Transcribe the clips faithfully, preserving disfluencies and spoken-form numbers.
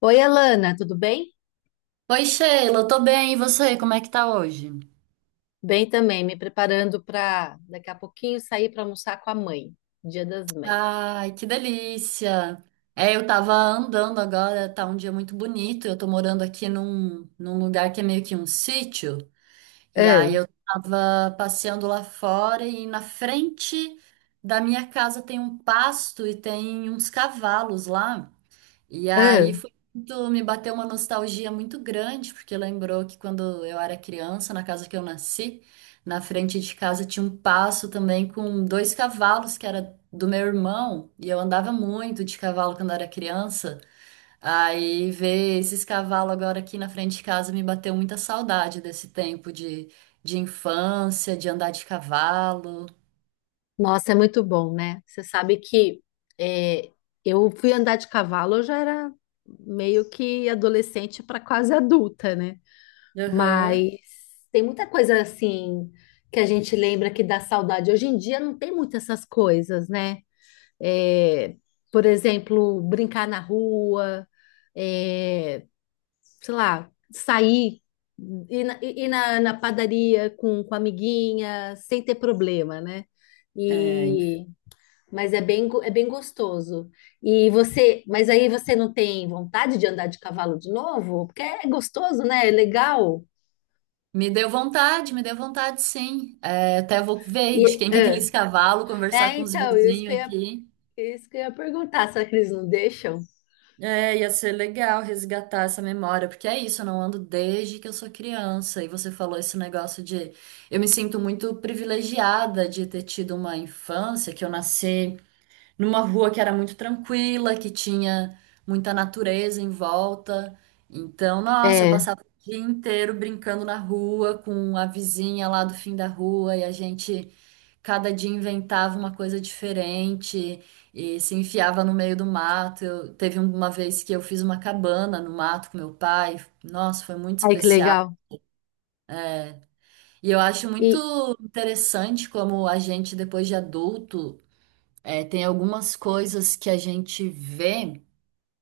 Oi, Alana, tudo bem? Oi, Sheila, tô bem, e você? Como é que tá hoje? Bem também, me preparando para daqui a pouquinho sair para almoçar com a mãe, Dia das Mães. Ai, que delícia! É, eu tava andando agora, tá um dia muito bonito. Eu tô morando aqui num, num lugar que é meio que um sítio, e Ah, aí eu tava passeando lá fora e na frente da minha casa tem um pasto e tem uns cavalos lá. E ah, aí foi muito, me bateu uma nostalgia muito grande, porque lembrou que quando eu era criança, na casa que eu nasci, na frente de casa tinha um passo também com dois cavalos que era do meu irmão, e eu andava muito de cavalo quando era criança. Aí ver esses cavalos agora aqui na frente de casa me bateu muita saudade desse tempo de, de infância, de andar de cavalo. nossa, é muito bom, né? Você sabe que é, eu fui andar de cavalo, eu já era meio que adolescente para quase adulta, né? Aham. Mas tem muita coisa assim que a gente lembra que dá saudade. Hoje em dia não tem muitas essas coisas, né? É, por exemplo, brincar na rua. é, Sei lá, sair, ir na, ir na, na padaria com, com a amiguinha, sem ter problema, né? É, E, mas é bem, go- é bem gostoso. E você, mas aí você não tem vontade de andar de cavalo de novo? Porque é gostoso, né? É legal. me deu vontade, me deu vontade, sim. É, até vou ver de E, quem que é aqueles cavalos, conversar ah, É, com os então, isso que vizinhos eu ia, aqui. isso que eu ia perguntar, será que eles não deixam? É, ia ser legal resgatar essa memória, porque é isso, eu não ando desde que eu sou criança. E você falou esse negócio de eu me sinto muito privilegiada de ter tido uma infância, que eu nasci numa rua que era muito tranquila, que tinha muita natureza em volta. Então, nossa, eu É, passava o dia inteiro brincando na rua com a vizinha lá do fim da rua e a gente cada dia inventava uma coisa diferente e se enfiava no meio do mato. Eu, teve uma vez que eu fiz uma cabana no mato com meu pai. Nossa, foi muito ai que especial. legal. E eu acho muito E interessante como a gente, depois de adulto, eh, tem algumas coisas que a gente vê,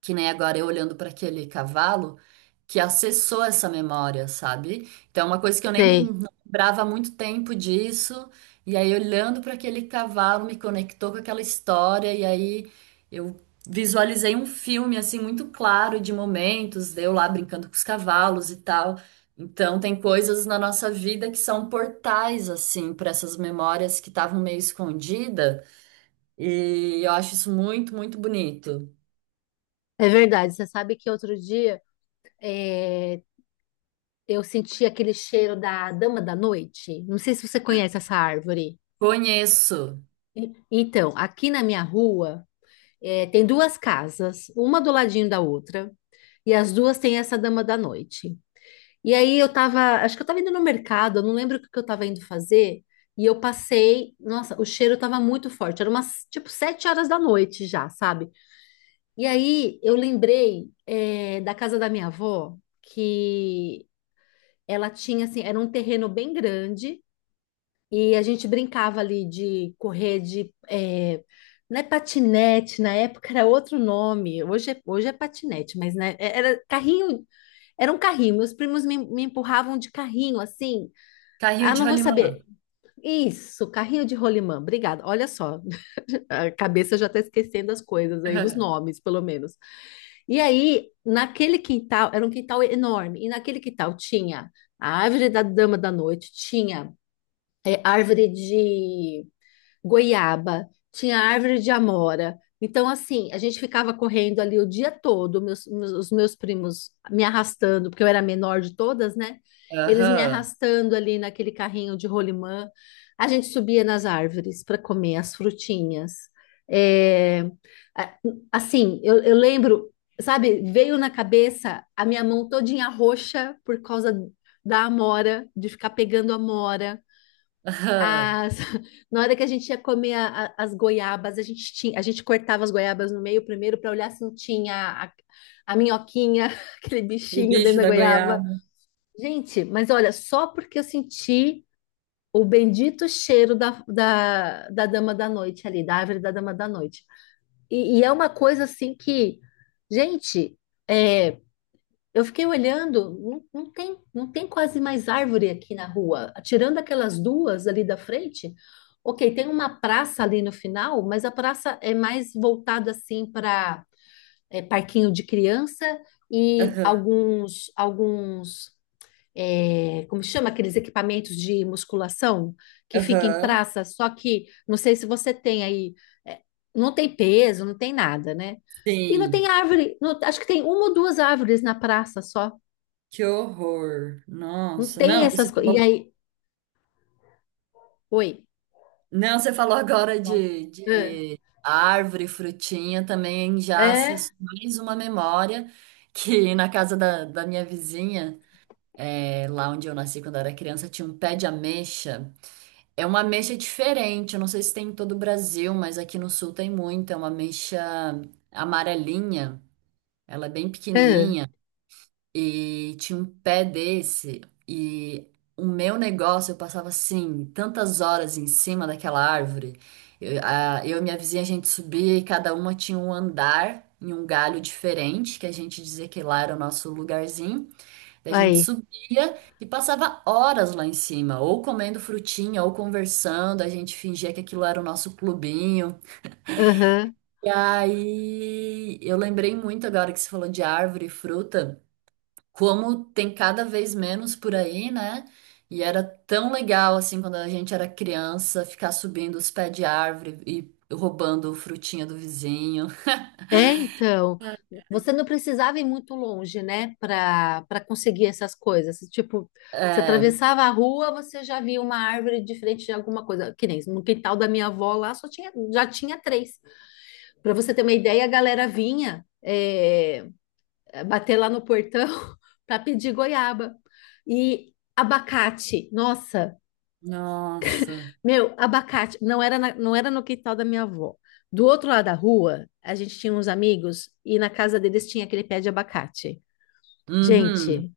que nem agora eu olhando para aquele cavalo que acessou essa memória, sabe? Então é uma coisa que eu nem sei, não lembrava há muito tempo disso, e aí olhando para aquele cavalo me conectou com aquela história e aí eu visualizei um filme assim muito claro de momentos, de eu lá brincando com os cavalos e tal. Então tem coisas na nossa vida que são portais assim para essas memórias que estavam meio escondidas, e eu acho isso muito, muito bonito. É verdade. Você sabe que outro dia é, eu senti aquele cheiro da dama da noite. Não sei se você conhece essa árvore. Conheço. E- Então, aqui na minha rua, eh, tem duas casas, uma do ladinho da outra, e as duas têm essa dama da noite. E aí eu tava, acho que eu tava indo no mercado, eu não lembro o que que eu tava indo fazer, e eu passei, nossa, o cheiro tava muito forte, era umas, tipo, sete horas da noite já, sabe? E aí eu lembrei, eh, da casa da minha avó, que ela tinha, assim, era um terreno bem grande. E a gente brincava ali de correr de. Eh, não é patinete, na época era outro nome, hoje é, hoje é patinete, mas né, é, era carrinho, era um carrinho. Meus primos me, me empurravam de carrinho, assim. Carrinho Ah, de não vou rolimã. saber. Isso, carrinho de rolimã, obrigada. Olha só, a cabeça já está esquecendo as coisas aí, os Aham. nomes, pelo menos. E aí, naquele quintal, era um quintal enorme, e naquele quintal tinha a árvore da dama da noite, tinha eh, árvore de goiaba, tinha árvore de amora. Então, assim, a gente ficava correndo ali o dia todo, meus- meus- os meus primos me arrastando, porque eu era a menor de todas, né? Eles me Aham. arrastando ali naquele carrinho de rolimã. A gente subia nas árvores para comer as frutinhas. É, a- assim, eu, eu lembro, sabe, veio na cabeça a minha mão todinha roxa por causa da amora, de ficar pegando amora. Aham. As, Na hora que a gente ia comer a- a- as goiabas, a gente tinha, a gente cortava as goiabas no meio primeiro para olhar se não tinha a, a minhoquinha, aquele O bichinho dentro bicho da da goiaba. goiaba. Gente, mas olha, só porque eu senti o bendito cheiro da, da, da dama da noite ali, da árvore da dama da noite. E, e é uma coisa assim que, gente, é, eu fiquei olhando, não, não tem, não tem quase mais árvore aqui na rua. Tirando aquelas duas ali da frente, ok, tem uma praça ali no final, mas a praça é mais voltada assim para parquinho de criança e Aham. alguns, alguns, é, como chama aqueles equipamentos de musculação que fica em Aham. praça. Só que não sei se você tem aí, é, não tem peso, não tem nada, né? E não tem Sim. árvore, não- acho que tem uma ou duas árvores na praça só. Que horror. Não Nossa. tem Não, essas você coisas. E falou. aí, oi. Não, você falou agora Pode. de, Ah, de árvore, frutinha, também já É, acessou mais uma memória, que na casa da, da minha vizinha, é, lá onde eu nasci quando eu era criança, tinha um pé de ameixa. É uma ameixa diferente, eu não sei se tem em todo o Brasil, mas aqui no sul tem muito. É uma ameixa amarelinha. Ela é bem ah, pequenininha e tinha um pé desse e o meu negócio, eu passava assim tantas horas em cima daquela árvore. Eu, a- eu e minha vizinha, a gente subia e cada uma tinha um andar em um galho diferente, que a gente dizia que lá era o nosso lugarzinho. Daí a gente aí, subia e passava horas lá em cima, ou comendo frutinha, ou conversando, a gente fingia que aquilo era o nosso clubinho. aham. E aí eu lembrei muito agora que você falou de árvore e fruta como tem cada vez menos por aí, né? E era tão legal assim quando a gente era criança ficar subindo os pés de árvore e roubando frutinha do vizinho. É, então, você não precisava ir muito longe, né, para para conseguir essas coisas. Tipo, você É. atravessava a rua, você já via uma árvore de frente de alguma coisa. Que nem no quintal da minha avó lá, só tinha, já tinha três. Para você ter uma ideia, a galera vinha é, bater lá no portão para pedir goiaba e abacate. Nossa. Nossa. Meu, abacate não era, na- não era no quintal da minha avó. Do outro lado da rua, a gente tinha uns amigos e na casa deles tinha aquele pé de abacate. Uhum. Gente,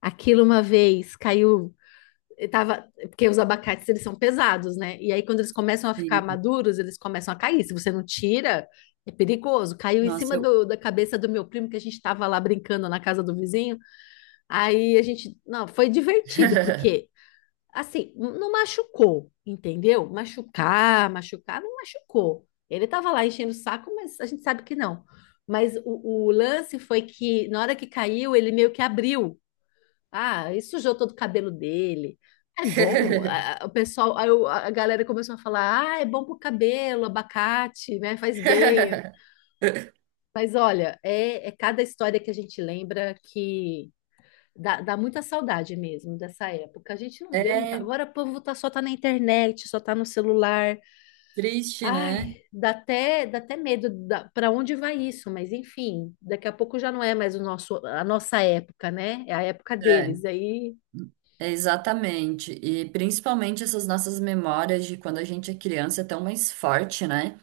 aquilo uma vez caiu, eu tava, porque os abacates eles são pesados, né? E aí quando eles começam a ficar Sim. maduros, eles começam a cair. Se você não tira, é perigoso. Caiu em Nossa, cima eu do- da cabeça do meu primo que a gente estava lá brincando na casa do vizinho. Aí a gente, não, foi divertido porque assim, não machucou, entendeu? Machucar, machucar, não machucou. Ele estava lá enchendo o saco, mas a gente sabe que não. Mas o, o lance foi que na hora que caiu, ele meio que abriu. Ah, e sujou todo o cabelo dele. É bom, a- a- o pessoal, aí o- a galera começou a falar, ah, é bom pro cabelo, abacate, né? Faz bem. Mas olha, é, é cada história que a gente lembra. Dá, dá muita saudade mesmo dessa época. A gente não vê muito. é Agora o povo tá, só tá na internet, só tá no celular. triste, Ai, né? Dá até, dá até medo da, para onde vai isso, mas enfim, daqui a pouco já não é mais o nosso, a nossa época, né? É a época É, deles. Aí é exatamente. E principalmente essas nossas memórias de quando a gente é criança é tão mais forte, né?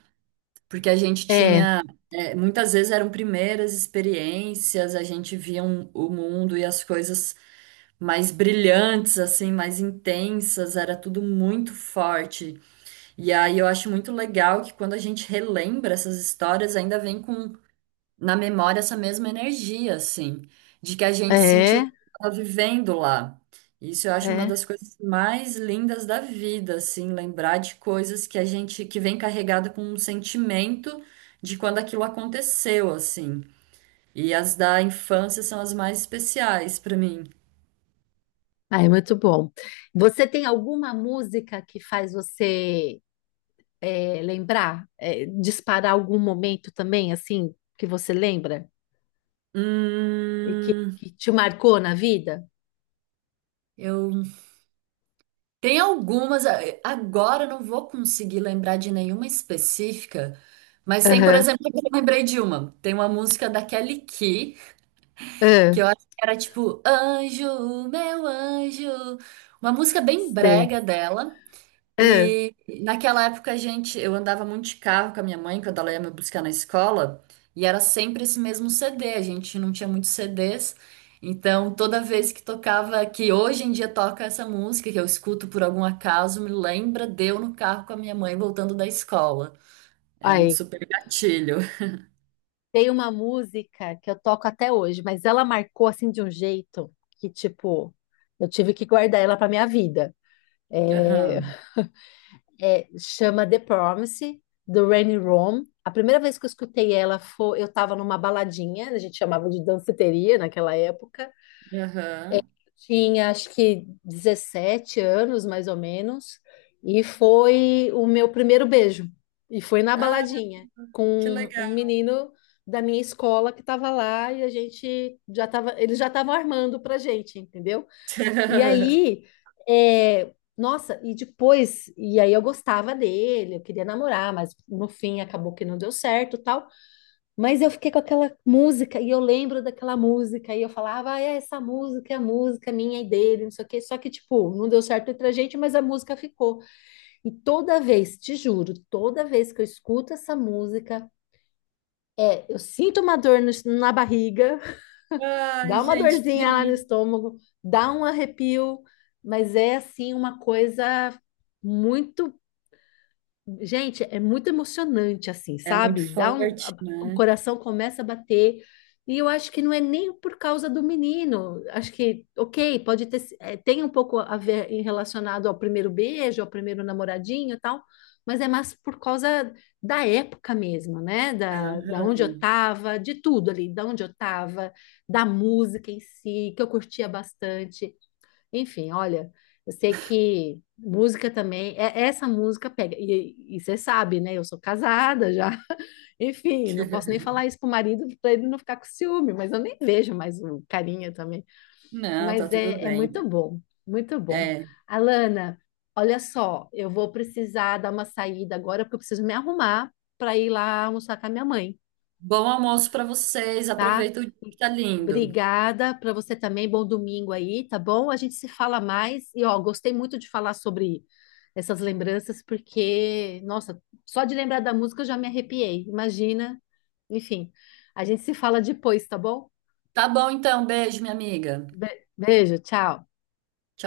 Porque a gente é, tinha, é, muitas vezes eram primeiras experiências, a gente via um- o mundo e as coisas mais brilhantes, assim, mais intensas, era tudo muito forte. E aí eu acho muito legal que quando a gente relembra essas histórias, ainda vem com na memória essa mesma energia, assim, de que a gente sentiu é, que estava vivendo lá. Isso eu acho uma é. das coisas mais lindas da vida, assim, lembrar de coisas que a gente que vem carregada com um sentimento de quando aquilo aconteceu, assim. E as da infância são as mais especiais para mim. Ai, muito bom. Você tem alguma música que faz você é, lembrar, é, disparar algum momento também, assim, que você lembra e que, Hum, que te marcou na vida? eu tem algumas, a- agora eu não vou conseguir lembrar de nenhuma específica, mas tem, por Aham. exemplo, que eu lembrei de uma. Tem uma música da Kelly Key, Ah, que eu acho que era tipo Anjo, Meu Anjo. Uma música bem sei. brega dela. Ah, E naquela época a gente, eu andava muito de carro com a minha mãe quando ela ia me buscar na escola, e era sempre esse mesmo C D, a gente não tinha muitos C Ds. Então, toda vez que tocava, que hoje em dia toca essa música que eu escuto por algum acaso, me lembra de eu no carro com a minha mãe voltando da escola. É um aí. super gatilho. Tem uma música que eu toco até hoje, mas ela marcou assim de um jeito que, tipo, eu tive que guardar ela pra minha vida. É, Aham. É- chama The Promise, do Randy Rome. A primeira vez que eu escutei ela foi, eu tava numa baladinha, a gente chamava de danceteria naquela época. Aham. Tinha acho que dezessete anos, mais ou menos, e foi o meu primeiro beijo. E foi na Ah, baladinha, que com legal. um menino da minha escola que estava lá e a gente já tava, eles já estavam armando pra gente, entendeu? E aí, é, Nossa, e depois, e aí eu gostava dele, eu queria namorar, mas no fim acabou que não deu certo, tal. Mas eu fiquei com aquela música e eu lembro daquela música e eu falava, ah, é essa música é a música minha e dele, não sei o quê. Só que, tipo, não deu certo entre a gente, mas a música ficou. E toda vez, te juro, toda vez que eu escuto essa música, eu sinto uma dor no- na barriga, Ai, dá uma gente, que dorzinha lá no bonito. estômago, dá um arrepio, mas é assim uma coisa muito. Gente, é muito emocionante, assim, É muito sabe? Dá um, forte, a- O né? coração começa a bater. E eu acho que não é nem por causa do menino. Acho que, ok, pode ter, si- eh, tem um pouco a ver em relacionado ao primeiro beijo, ao primeiro namoradinho e tal, mas é mais por causa da época mesmo, né? Da, da onde eu Aham. tava, de tudo ali, da onde eu tava, da música em si, que eu curtia bastante. Enfim, olha, eu sei que música também, é- essa música pega, e, e você sabe, né? Eu sou casada já. Enfim, não posso nem falar isso pro marido para ele não ficar com ciúme, mas eu nem vejo mais o carinha também. Não, tá Mas tudo é, é bem. muito bom, muito bom. É. Alana, olha só, eu vou precisar dar uma saída agora porque eu preciso me arrumar para ir lá almoçar com a minha mãe, Bom almoço para vocês. tá? Aproveita o dia E que tá lindo. Obrigada para você também. Bom domingo aí, tá bom? A gente se fala mais. E ó, gostei muito de falar sobre essas lembranças, porque, nossa, só de lembrar da música eu já me arrepiei. Imagina. Enfim, a gente se fala depois, tá bom? Tá bom, então. Beijo, minha amiga. Be- Beijo, tchau. Tchau.